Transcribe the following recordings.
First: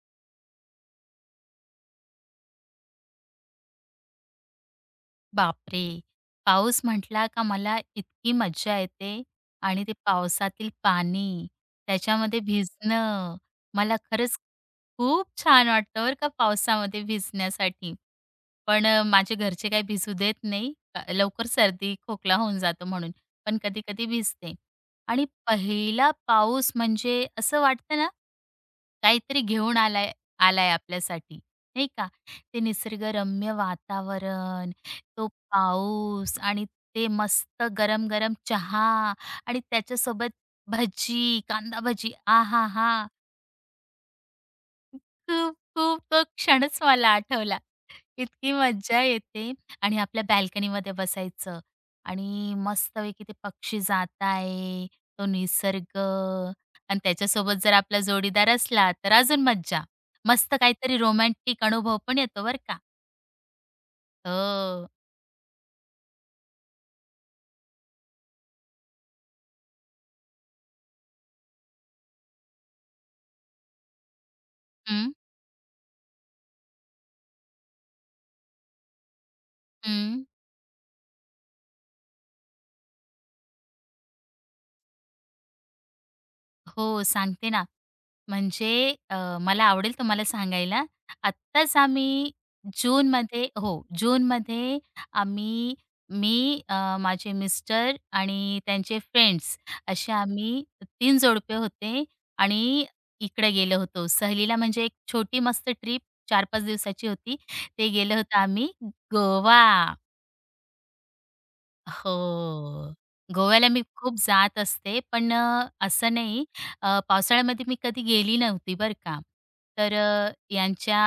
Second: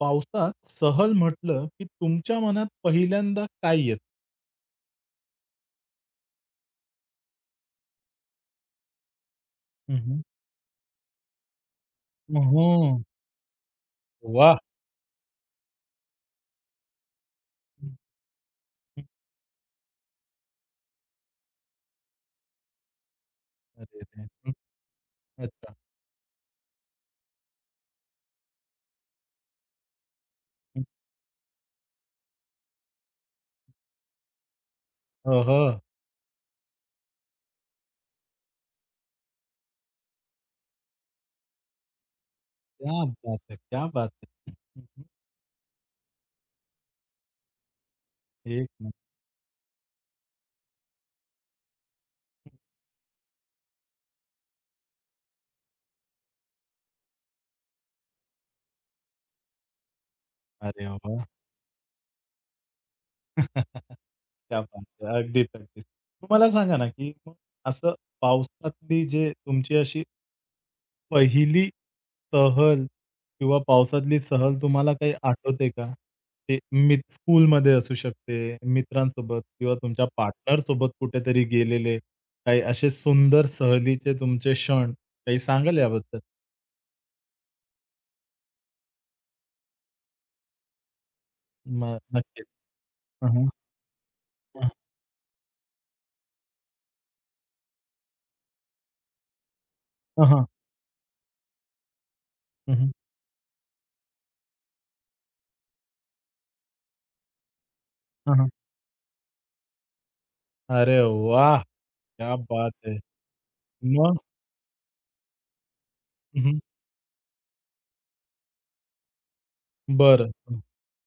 पावसात सहल म्हटलं, की तुमच्या मनात पहिल्यांदा काय येतं? बापरे! पाऊस म्हटला का मला इतकी मज्जा येते आणि ते हं, हं. पावसातील पाणी, त्याच्यामध्ये हो. भिजणं, मला खरंच वाह! खूप छान वाटतं बरं का पावसामध्ये हं, भिजण्यासाठी. पण हं. माझे घरचे काही भिजू देत नाही. लवकर सर्दी, खोकला होऊन जातो म्हणून. पण अरे कधी-कधी रे! हं. भिजते. आणि अच्छा. पहिला पाऊस म्हणजे असं वाटतं ना, काहीतरी घेऊन आलाय आलाय हं. आपल्यासाठी, नाही का? ते निसर्गरम्य वातावरण, तो ओहो! पाऊस आणि ते मस्त गरम-गरम चहा आणि त्याच्यासोबत भजी, कांदा भजी. आहाहा! क्या बात है! क्या बात है! हं, हं. खूप तो क्षणच मला आठवला. इतकी एक मज्जा नंबर. येते आणि आपल्या बाल्कनीमध्ये बसायचं आणि मस्तपैकी ते पक्षी जाताय, तो निसर्ग आणि त्याच्यासोबत जर आपला जोडीदार असला तर अजून मज्जा. मस्त अरे काहीतरी वाह! रोमॅन्टिक अनुभव पण येतो बरं का. क्या बात हो. आहे! अगदीच, अगदीच. मग मला सांगा ना, की मग असं पावसातली जे तुमची अशी पहिली सहल किंवा पावसातली सहल तुम्हाला हं, काही आठवते का? ते स्कूलमध्ये असू शकते, मित्रांसोबत किंवा तुमच्या हं. पार्टनरसोबत कुठेतरी गेलेले काही असे सुंदर सहलीचे तुमचे क्षण काही सांगाल याबद्दल? हो, सांगते ना. म्हणजे मला आवडेल तुम्हाला सांगायला. आत्ताच मग आम्ही नक्कीच. हं, हं. जूनमध्ये हो, जूनमध्ये आम्ही मी, माझे मिस्टर आणि त्यांचे फ्रेंड्स असे हं, हं, हं. आम्ही तीन जोडपे होते आणि इकडे गेलो होतो. सहलीला म्हणजे एक छोटी मस्त ट्रिप 4-5 दिवसाची होती. ते गेलो होतो आम्ही गोवा. अरे वाह! क्या बात हो. है! गोव्याला मी खूप मग? जात असते, पण असं नाही पावसाळ्यामध्ये मी कधी गेली नव्हती बरं का. तर बरं. हं. यांच्या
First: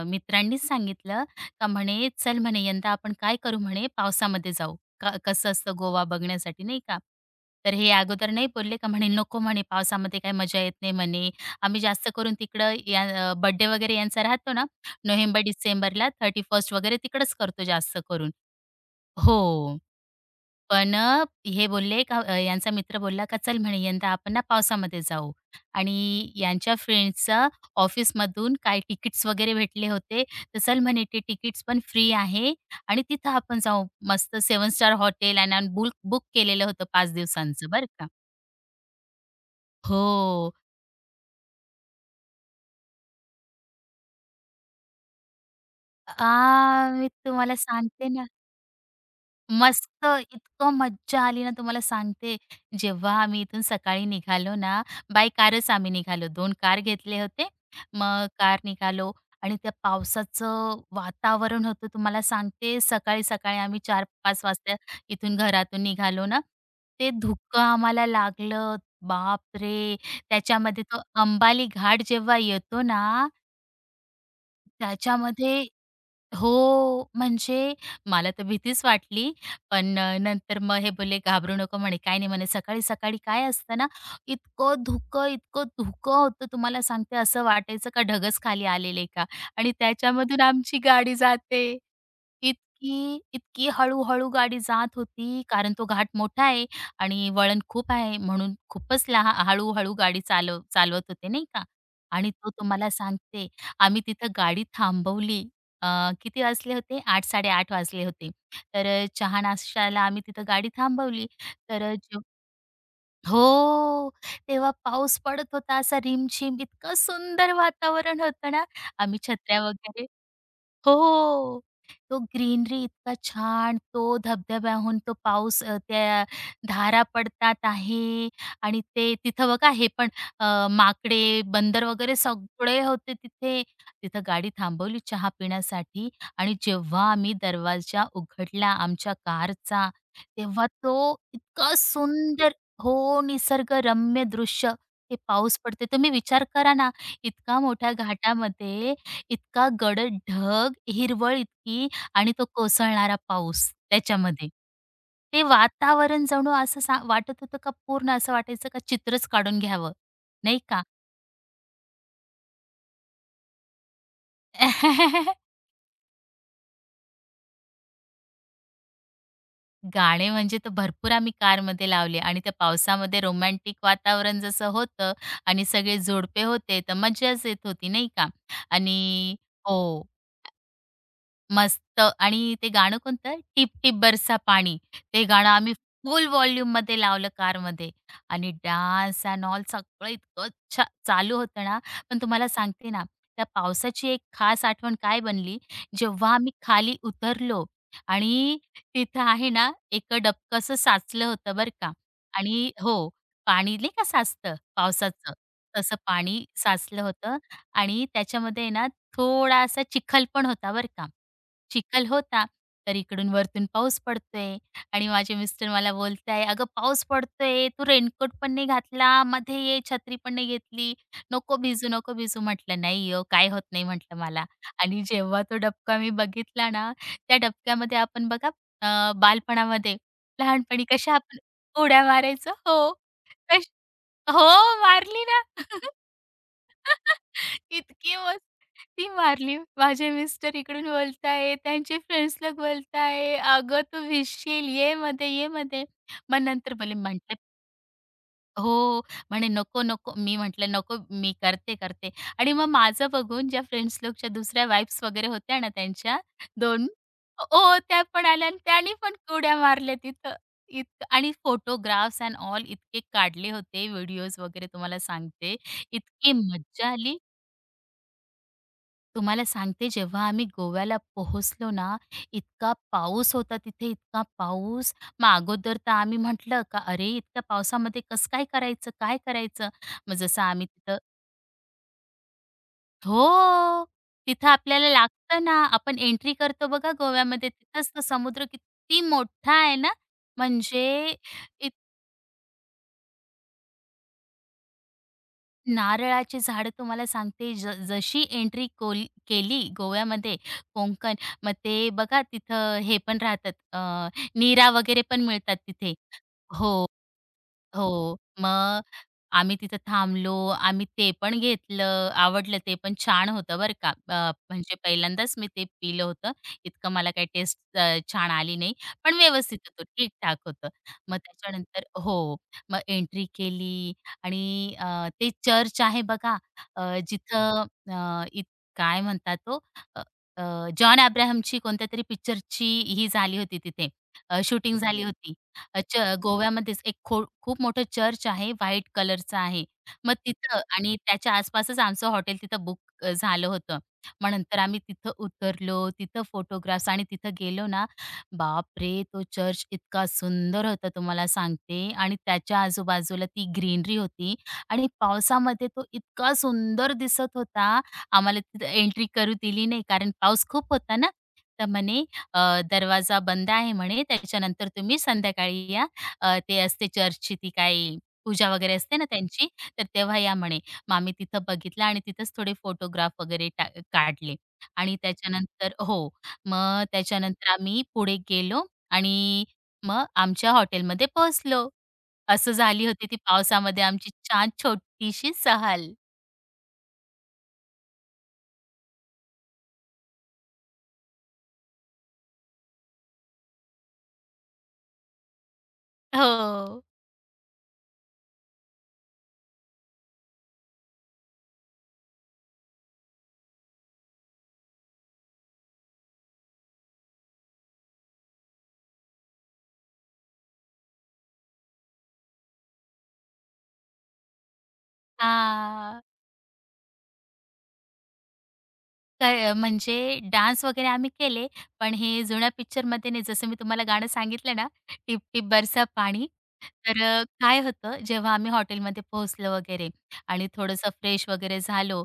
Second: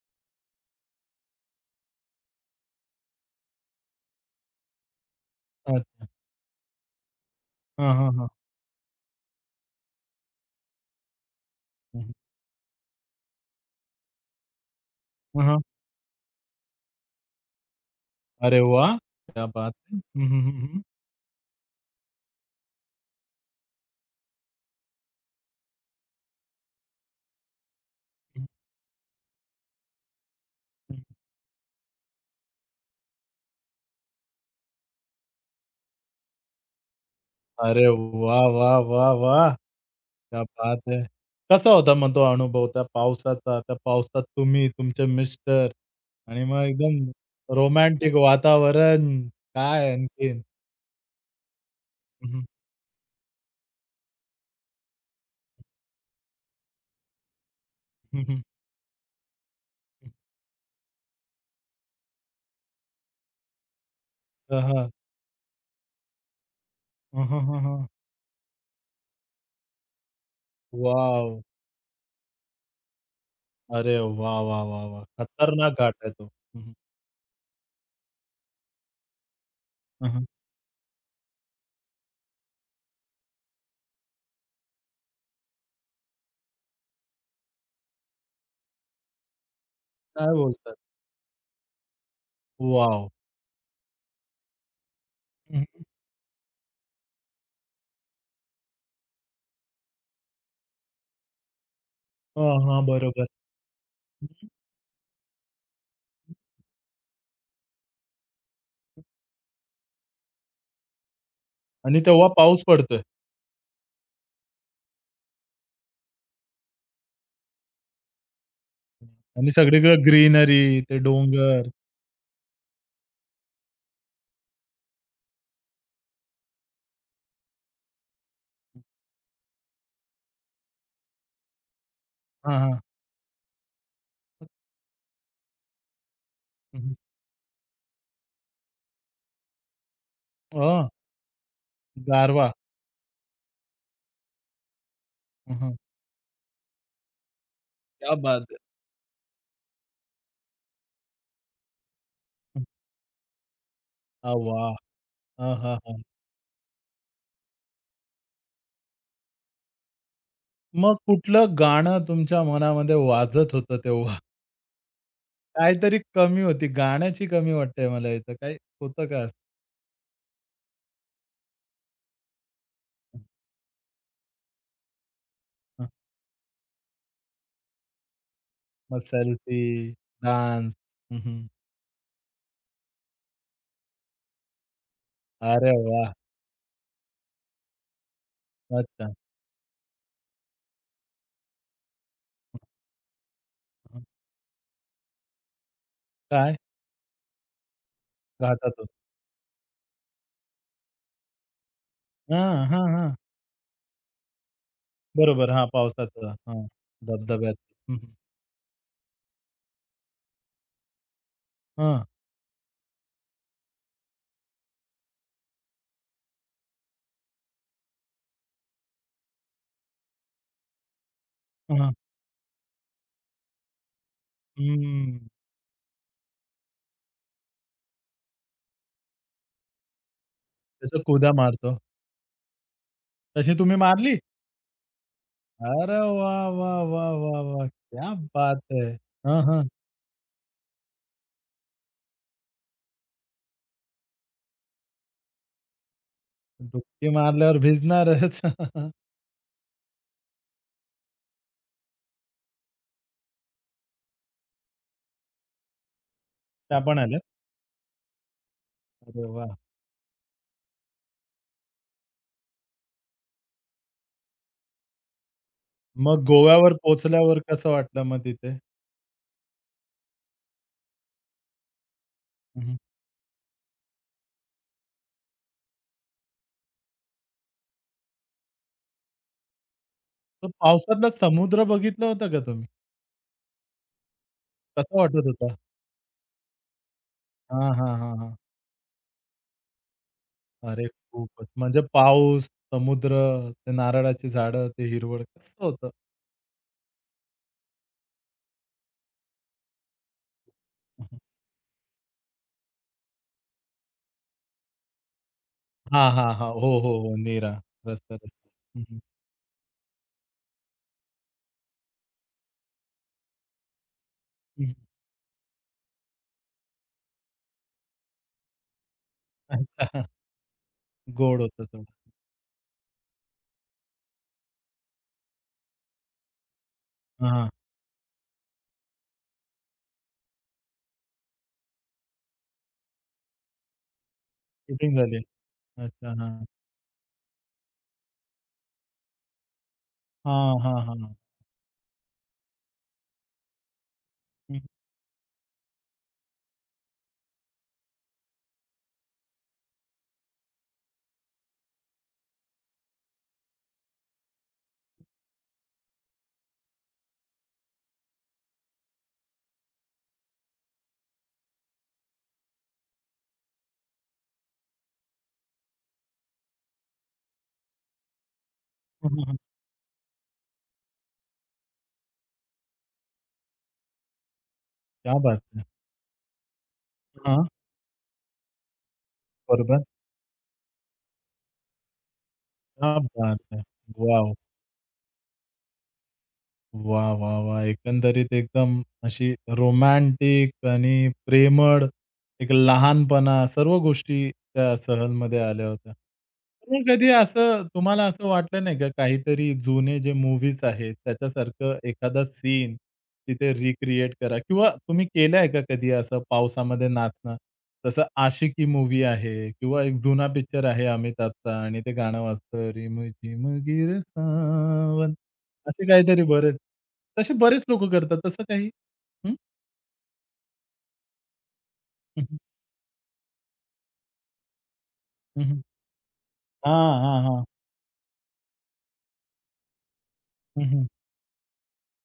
मित्रांनीच सांगितलं का म्हणे, "चल म्हणे यंदा आपण काय करू म्हणे पावसामध्ये जाऊ. कसं असतं गोवा अच्छा. बघण्यासाठी नाही का." तर हे हां, हां, हां. अगोदर नाही बोलले का म्हणे, "नको म्हणे पावसामध्ये काही मजा येत नाही म्हणे. आम्ही हं, जास्त हं. करून तिकडं या बर्थडे वगैरे यांचा राहतो ना हां, हां. नोव्हेंबर-डिसेंबरला 31st वगैरे तिकडंच करतो जास्त करून." अरे वाह! क्या बात हो. है! हं, हं, हं, हं. पण हे बोलले का यांचा मित्र बोलला का चल म्हणे यंदा आपण ना पावसामध्ये जाऊ आणि यांच्या फ्रेंड्सचा हं, ऑफिसमधून काय तिकीट्स वगैरे भेटले होते. तर चल हं. म्हणे ते तिकीट्स पण फ्री आहे आणि तिथं आपण जाऊ. मस्त सेवन स्टार हॉटेल आणि आणि बुक केलेलं होतं 5 दिवसांचं अरे बरं का. वाह, वाह, वाह, वाह! क्या हो. बात है! कसा होता मग तो अनुभव त्या पावसाचा? त्या पावसात तुम्ही, तुमचे मिस्टर आ, आणि मग मी एकदम तुम्हाला सांगते रोमॅन्टिक ना वातावरण. मस्त काय आणखीन? इतकं मज्जा आली ना तुम्हाला हं, सांगते. हं. जेव्हा आम्ही इथून सकाळी निघालो ना, बाय कारच आम्ही निघालो. 2 कार घेतले होते. हं, मग हं. कार निघालो आणि त्या पावसाचं वातावरण होतं तुम्हाला सांगते. सकाळी-सकाळी आम्ही 4-5 हां, वाजता हां. इथून घरातून निघालो ना, ते हं, हं, हं, धुकं हं. आम्हाला लागलं. बापरे! त्याच्यामध्ये तो वॉव! अंबाली घाट जेव्हा येतो ना, अरे वाह, वाह, वाह, वाह! त्याच्यामध्ये खतरनाक घाट आहे तो. हं, हं. हो, म्हणजे मला तर भीतीच वाटली. पण हं, हं. नंतर मग हे बोलले, "घाबरू नको," म्हणे. "काही नाही," म्हणे. "सकाळी-सकाळी काय असतं ना, इतकं धुकं, इतकं धुकं होतं, तुम्हाला सांगते, असं वाटायचं का ढगच खाली आलेले का?" आणि काय त्याच्यामधून बोलतात? आमची गाडी जाते. वॉव! इतकी हळू गाडी जात होती, हं, कारण हं. तो घाट मोठा आहे आणि वळण खूप आहे, म्हणून खूपच लहा हळू गाडी चालवत होते, नाही का? आणि तो हां, हां. तुम्हाला बरोबर सांगते, आम्ही तिथं गाडी थांबवली. किती वाजले होते 8, 8:30 वाजले होते. तर चहा नाश्त्याला आम्ही तिथं गाडी थांबवली. तर अ, आणि जेव तेव्हा पाऊस पडतोय हो. तेव्हा पाऊस पडत होता असा रिमझिम. इतकं सुंदर वातावरण होतं ना. आम्ही आणि छत्र्या सगळीकडे वगैरे ग्रीनरी, हो. ते हो, हो. डोंगर. तो ग्रीनरी इतका छान, तो धबधब्याहून तो पाऊस त्या धारा पडतात आहे आणि ते तिथं बघा हे पण माकडे, बंदर वगैरे हां, हां. सगळे होते तिथे. तिथं गाडी थांबवली चहा पिण्यासाठी आणि हं, हं. जेव्हा आम्ही दरवाजा उघडला आमच्या कारचा, तेव्हा हां, तो इतका गारवा. सुंदर हो, निसर्गरम्य दृश्य. ते हं, पाऊस हं. पडते. तुम्ही विचार करा ना, इतका मोठ्या क्या बात है! घाटामध्ये इतका गडद ढग, हिरवळ इतकी आणि तो हं. कोसळणारा पाऊस आह, त्याच्यामध्ये. वाह! ते हां, हां, हां. वातावरण जणू असं सा वाटत होतं का पूर्ण असं वाटायचं का चित्रच काढून घ्यावं, नाही का? मग कुठलं गाणं तुमच्या मनामध्ये वाजत होतं तेव्हा? काहीतरी कमी होती, गाण्याची कमी वाटते मला इथं. काही होतं का असं? गाणे म्हणजे तर भरपूर आम्ही कारमध्ये लावले आणि त्या पावसामध्ये रोमॅन्टिक वातावरण जसं होतं आणि हं, सगळे जोडपे होते, तर मज्जाच येत होती, नाही का? मग आणि सेल्फी, हो. डान्स. हं, हं. मस्त आणि ते गाणं कोणतं? टिप टिप बरसा पाणी. ते गाणं अरे आम्ही वाह! फुल व्हॉल्यूममध्ये लावलं कारमध्ये आणि अच्छा. डान्स एंड ऑल सगळं इतकं चालू होतं ना, पण तुम्हाला सांगते ना, त्या हं, हं. पावसाची एक खास आठवण काय बनली, जेव्हा आम्ही काय? खाली उतरलो आणि घाटातून. तिथं आहे ना, एक डबकं असं साचलं होतं बरं का हां, आणि हां, हो, हां. पाणी नाही का साचतं पावसाचं, बरोबर. हां, तसं पावसाचं. पाणी हां, साचलं होतं धबधब्यात. हं, आणि हं. त्याच्यामध्ये ना थोडासा चिखल पण होता बरं का. चिखल होता, तर इकडून वरतून पाऊस पडतोय आणि माझे मिस्टर मला बोलताय, "अगं पाऊस पडतोय, तू रेनकोट पण नाही घातला, मध्ये ये, छत्री पण नाही घेतली, नको हां, भिजू, हां. नको भिजू." म्हटलं, "नाही हो, काय होत नाही," म्हटलं मला. आणि हम्म. जेव्हा तो डबका मी बघितला ना, त्या डबक्यामध्ये आपण बघा अ, बालपणामध्ये, लहानपणी त्याचा कशा कुदा आपण मारतो. उड्या मारायचो हो, तशी तश तुम्ही मारली? हो, मारली ना. अरे वाह, वाह, वाह, वाह, वाह! क्या इतकी मस्त बात है! ती हां, मारली. हां. माझे मिस्टर इकडून बोलताय, त्यांचे फ्रेंड्स लोक बोलताय, "अगं, तू भिजशील, ये मध्ये, ये मध्ये." मग नंतर बोलले, डुबकी "म्हटलं मारल्यावर भिजणारच. हो. म्हणे, "नको, नको." मी म्हटलं, "नको, मी करते, करते." आणि मग माझं बघून ज्या फ्रेंड्स लोकच्या दुसऱ्या वाईफ्स वगैरे होत्या ना त्यांच्या त्या दोन पण आल्या. ओ त्या पण आल्या आणि त्यानी पण अरे वाह! उड्या मारल्या तिथं. इतकं आणि फोटोग्राफ्स एंड ऑल इतके काढले होते व्हिडिओज वगैरे तुम्हाला सांगते. मग इतकी गोव्यावर मज्जा आली. पोहोचल्यावर कसं वाटलं मग तिथे? तुम्हाला सांगते जेव्हा आम्ही गोव्याला पोहोचलो ना, हं, इतका हं. पाऊस होता तिथे, इतका पाऊस. मग अगोदर तर आम्ही म्हटलं का "अरे, इतक्या पावसामध्ये कसं काय करायचं? काय करायचं?" मग जसं तर आम्ही तिथं पावसातला समुद्र बघितला होता का तुम्ही? हो, तिथं आपल्याला कसा वाटत लागतं होता? ना, आपण एंट्री करतो बघा गोव्यामध्ये, हां, तिथंच हां, तो हां, हां. समुद्र किती मोठा आहे ना, अरे म्हणजे खूपच. म्हणजे पाऊस, समुद्र, ते नारळाची झाडं, ते हिरवळ. कसं होतं? नारळाचे झाड तुम्हाला सांगते जशी एंट्री कोल केली गोव्यामध्ये कोंकण, मग ते बघा तिथं हे पण राहतात नीरा वगैरे पण मिळतात तिथे. हां, हां, हां. हो, हो. हो, हो. नीरा. रस्ता, हो. रस्ता. मग हं, हं. आम्ही तिथं थांबलो. आम्ही ते पण घेतलं. आवडलं ते पण छान होतं बरं का. हं. म्हणजे पहिल्यांदाच मी ते पिलं होतं. इतकं मला काही टेस्ट छान आली नाही. पण व्यवस्थित होतं. अच्छा. ठीक-ठाक होतं. मग गोड होतं थोडं. त्याच्यानंतर हो. मग एंट्री केली आणि ते चर्च आहे बघा अ, हां. जिथं अ, इत काय म्हणतात तो अ, अ, जॉन अब्राहमची कोणत्यातरी पिक्चरची ही झाली होती तिथे शूटिंग शूटिंग झाली झाली. होती. अ, च अच्छा. हां. गोव्यामध्येच एक खूप मोठं चर्च आहे, व्हाईट कलरचं आहे. मग हां, तिथं हां, आणि हां. त्याच्या आसपासच आमचं हॉटेल तिथं बुक झालं होतं. मग नंतर हं. आम्ही तिथं उतरलो, तिथं फोटोग्राफ्स आणि तिथं गेलो ना, बापरे! तो चर्च इतका सुंदर होता तुम्हाला सांगते आणि त्याच्या आजूबाजूला ती ग्रीनरी होती आणि पावसामध्ये तो इतका सुंदर दिसत होता. आम्हाला तिथं एंट्री करू दिली नाही कारण पाऊस खूप होता ना. तर म्हणे दरवाजा बंद आहे म्हणे, त्याच्यानंतर तुम्ही संध्याकाळी या. ते असते चर्चची ती काय पूजा वगैरे असते ना हं, हं, हं. त्यांची, तर तेव्हा या म्हणे. मग आम्ही तिथं बघितलं आणि तिथंच थोडे फोटोग्राफ वगैरे काढले आणि क्या बात है! त्याच्यानंतर हो, मग हां. त्याच्यानंतर आम्ही पुढे गेलो आणि बरोबर. मग आमच्या हॉटेलमध्ये पोहोचलो. असं झाली क्या होती ती बात है! पावसामध्ये आमची वॉव! छान छोटीशी सहल. वाह, वाह, वाह! एकंदरीत एकदम अशी रोमॅन्टिक आणि प्रेमळ, एक लहानपणा सर्व गोष्टी त्या सहलमध्ये आल्या होत्या. हो. मग कधी असं तुम्हाला असं वाटलं नाही का, काहीतरी जुने जे मूव्हीज आहेत, त्याच्यासारखं एखादा सीन तिथे रिक्रिएट करा किंवा तुम्ही केलंय का कधी असं पावसामध्ये नाचणं? जसं आशिकी मूव्ही आहे किंवा एक जुना पिक्चर आहे अमिताभचा आणि ते गाणं वाजतं रिमझिम गिर सावन. असे हां. काहीतरी बरेच. तसे बरेच लोकं करतात तसं काही? हं, काय म्हणजे डान्स वगैरे आम्ही केले, पण हे हं, जुन्या पिक्चरमध्ये नाही, जसं मी तुम्हाला गाणं सांगितलं ना, टिप हं, टिप हं, बरसा पाणी. हां, तर हां, हां. काय होतं, जेव्हा आम्ही हॉटेलमध्ये पोहोचलो वगैरे आणि हं, हं, थोडंसं फ्रेश वगैरे झालो,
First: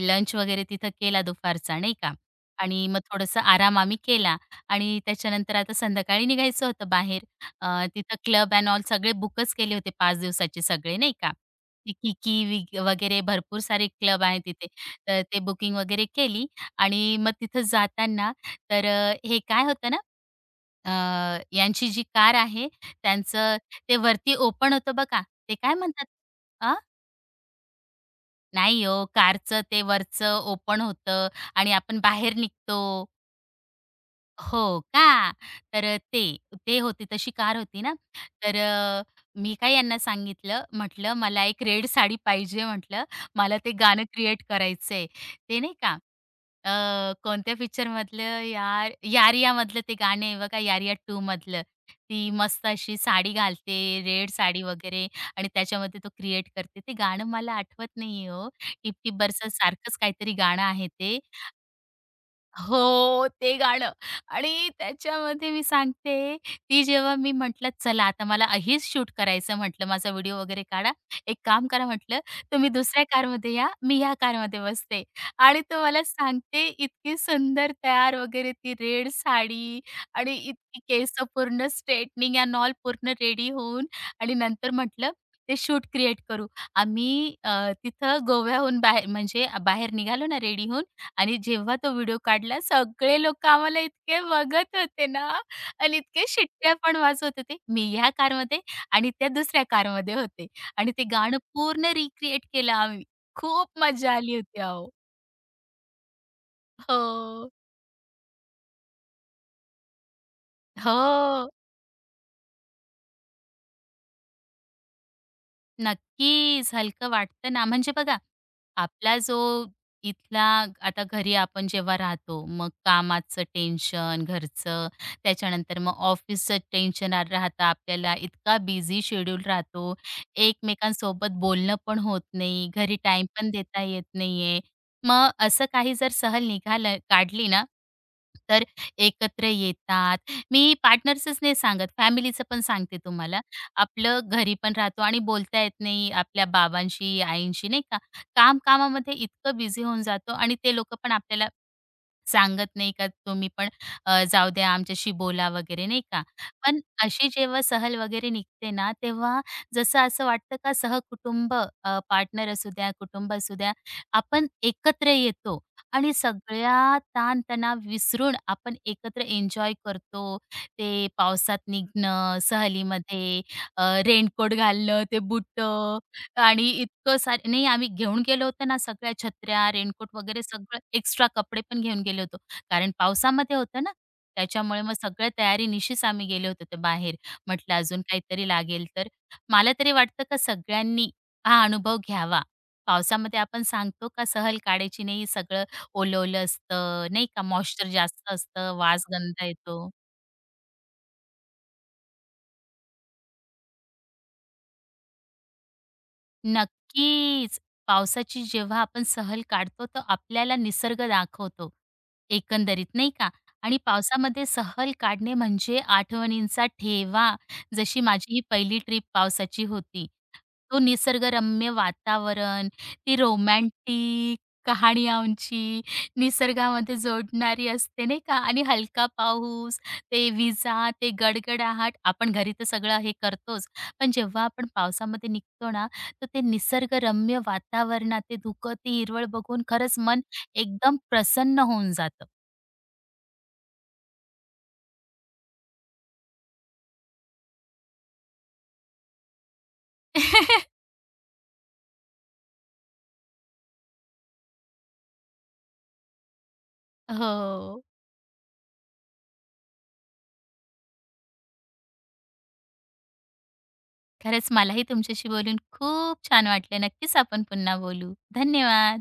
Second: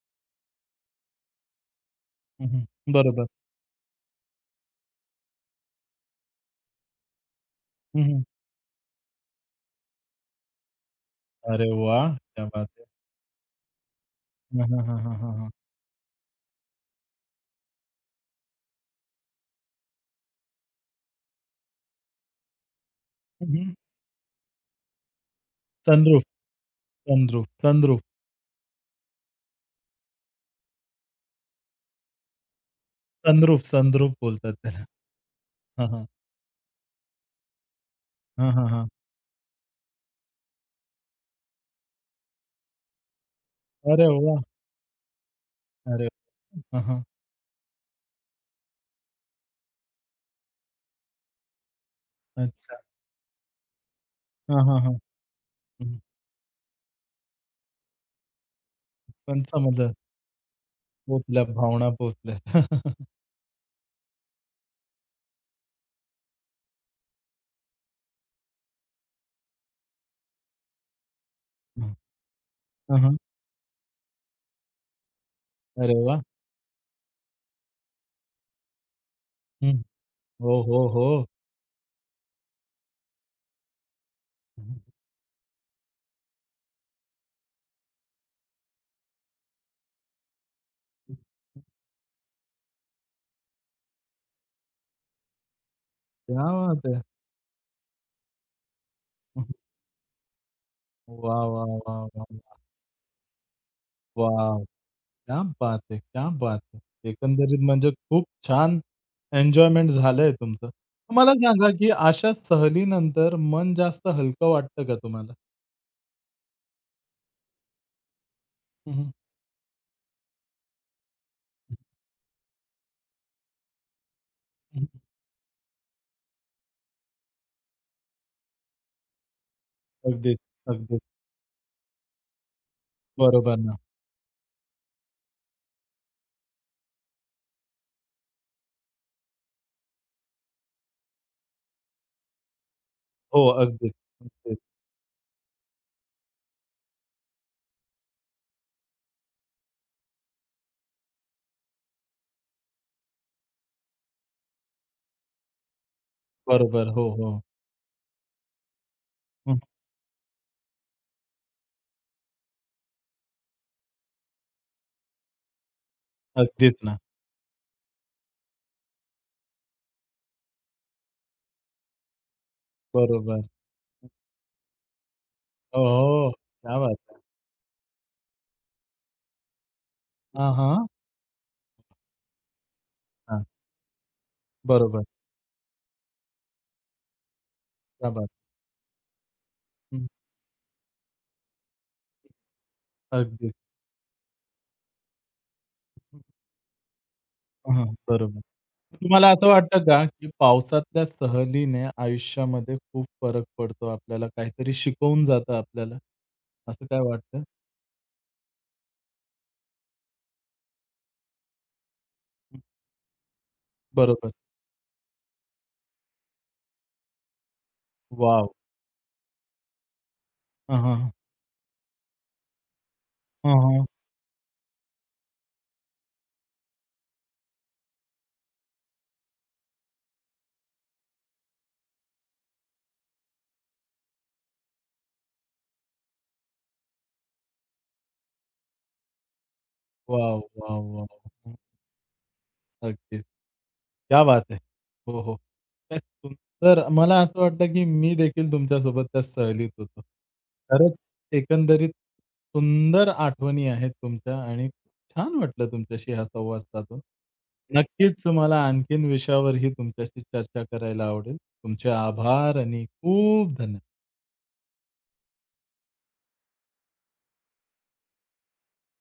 लंच वगैरे तिथं केला दुपारचा, नाही का? हं, हं. आणि मग बरोबर. थोडासा आराम आम्ही केला आणि त्याच्यानंतर आता संध्याकाळी निघायचं होतं बाहेर. हं, तिथं हं. क्लब एंड ऑल सगळे बुकच केले होते 5 दिवसाचे सगळे, नाही का? अरे ते वाह! किकी क्या बात विग है! वगैरे भरपूर सारे क्लब आहेत तिथे. हां, हां, हां, हां, तर हां, ते हां. बुकिंग वगैरे केली आणि मग तिथं जाताना तर हे काय होतं ना, यांची जी कार आहे हं, त्यांचं हं. ते वरती ओपन होतं बघा. ते काय म्हणतात सनरूफ, अ, सनरूफ, सनरूफ, नाही हो कारचं ते वरचं ओपन होतं आणि आपण बाहेर निघतो. सनरूफ बोलतात हो त्याला. का? हां, तर हां. ते, ते होती तशी कार होती ना. हां, तर हां, हां. मी काय यांना सांगितलं, म्हटलं मला एक रेड साडी पाहिजे म्हटलं. मला ते गाणं अरे वाह! क्रिएट करायचंय. ते नाही का अरे वाह! हां, हां. कोणत्या पिक्चरमधलं यारियामधलं ते गाणं आहे बघा, यारिया 2 मधलं. ती मस्त अच्छा. अशी साडी घालते, रेड साडी हां, हां, हां. वगैरे आणि हं. त्याच्यामध्ये तो क्रिएट करते. ते गाणं मला आठवत नाहीये हो. टिप-टिप पण बरसा समजलं. सारखंच काहीतरी गाणं आहे ते. पोहोचल्या, भावना पोहोचल्या. हो, ते गाणं आणि त्याच्यामध्ये मी सांगते, ती जेव्हा मी म्हटलं, "चला आता मला हेच शूट करायचं," म्हटलं, "माझा व्हिडिओ वगैरे काढा. एक काम करा," म्हटलं, "तुम्ही हां, दुसऱ्या हां. कारमध्ये या, मी ह्या कारमध्ये बसते." आणि तो अरे मला वाह! सांगते, इतकी सुंदर तयार वगैरे ती रेड साडी हं. आणि हो, इतकी हो, हो. केसं पूर्ण स्ट्रेटनिंग अँड ऑल पूर्ण रेडी होऊन आणि नंतर म्हटलं, "ते शूट क्रिएट करू." आम्ही तिथं गोव्याहून बाहेर म्हणजे बाहेर निघालो ना रेडी होऊन, आणि जेव्हा तो व्हिडिओ काढला सगळे लोकं आम्हाला इतके बघत होते ना आणि इतके क्या शिट्ट्या बात पण है! वाजवत होते. मी ह्या कारमध्ये आणि त्या दुसऱ्या कारमध्ये होते आणि ते गाणं वाह, वाह, पूर्ण वाह, वाह, रिक्रिएट वाह! केलं आम्ही. खूप मजा आली होती वॉव! अहो. क्या बात है! क्या बात है! हो. एकंदरीत म्हणजे खूप छान एन्जॉयमेंट झालंय तुमचं. मला हो. सांगा, की अशा सहलीनंतर मन जास्त हलकं वाटतं का तुम्हाला? नक्कीच, हलकं वाटतं ना. म्हणजे बघा, हं, हं. आपला जो इथला आता घरी आपण जेव्हा राहतो, मग कामाचं टेन्शन, हं, घरचं, हं. त्याच्यानंतर मग ऑफिसचं टेन्शन राहतं आपल्याला. इतका बिझी शेड्यूल राहतो, अगदीच, अगदीच. एकमेकांसोबत बोलणं पण होत नाही, घरी टाइम पण बरोबर ना. देता येत नाहीये. मग असं काही जर सहल काढली ना, तर एकत्र येतात. मी पार्टनर्सच नाही सांगत, फॅमिलीचं पण सांगते तुम्हाला. हो, अगदीच, आपलं घरी अगदीच. पण राहतो आणि बोलता येत नाही आपल्या बाबांशी, आईंशी नाही का. कामामध्ये इतकं बिझी होऊन जातो आणि ते लोकं पण आपल्याला सांगत नाही का तुम्ही पण जाऊ द्या आमच्याशी बोला वगैरे नाही का. पण बरोबर. हो, अशी हो. जेव्हा सहल वगैरे निघते ना, तेव्हा हं, जसं असं वाटतं का सहकुटुंब पार्टनर असू द्या, कुटुंब असू द्या, आपण एकत्र येतो आणि अगदीच ना. सगळ्या ताणतणाव विसरून आपण एकत्र एन्जॉय करतो. ते पावसात निघणं, सहलीमध्ये बरोबर. रेनकोट घालणं, ते हो, बुटं हो. आणि क्या बात इतकं है! सारे नाही आम्ही घेऊन गेलो होतो ना सगळ्या छत्र्या, रेनकोट वगैरे हां, सगळं हां. एक्स्ट्रा कपडे पण घेऊन गेलो होतो. कारण हां. पावसामध्ये होतं ना, त्याच्यामुळे मग बरोबर. सगळ्या तयारीनिशीच आम्ही गेलो होतो ते बाहेर. म्हटलं अजून क्या बात! काहीतरी लागेल तर. मला तरी हं. वाटतं का सगळ्यांनी हा अनुभव घ्यावा. पावसामध्ये अगदीच. आपण सांगतो का सहल काढायची नाही, सगळं ओलं असतं, नाही का हां, मॉइश्चर हां. जास्त बरोबर. असतं, वास तुम्हाला गंध असं वाटतं येतो. का, की पावसातल्या सहलीने आयुष्यामध्ये खूप फरक पडतो आपल्याला, काहीतरी शिकवून जातं आपल्याला? असं काय वाटतं? नक्कीच. पावसाची जेव्हा आपण सहल काढतो, तर आपल्याला निसर्ग दाखवतो एकंदरीत, नाही का? आणि बरोबर. पावसामध्ये सहल काढणे म्हणजे आठवणींचा ठेवा. जशी माझी ही वॉव! पहिली ट्रिप पावसाची होती. हां, तो हां, हां. निसर्गरम्य वातावरण, ती हां, रोमॅन्टिक कहाणी आमची निसर्गामध्ये जोडणारी असते, नाही का? आणि हलका पाऊस, ते विजा, ते गडगडाट. आपण घरी तर सगळं हे करतोच, पण जेव्हा आपण पावसामध्ये निघतो ना, तर ते निसर्गरम्य वातावरणात ते धुकं, ती हिरवळ बघून खरंच मन वाव वाव एकदम वाव प्रसन्न होऊन जातं. अगदीच. क्या बात है! हो, हो. तेच तुम तर मला असं वाटलं, की मी देखील तुमच्यासोबत त्या सहलीत होतो. खरंच एकंदरीत सुंदर आठवणी आहेत तुमच्या आणि छान वाटलं तुमच्याशी हा संवाद साधून. हो. नक्कीच मला आणखीन विषयावरही तुमच्याशी चर्चा करायला आवडेल. तुमचे आभार आणि खूप धन्यवाद. खरंच मलाही तुमच्याशी बोलून खूप छान वाटलं. नक्कीच आपण पुन्हा बोलू. धन्यवाद.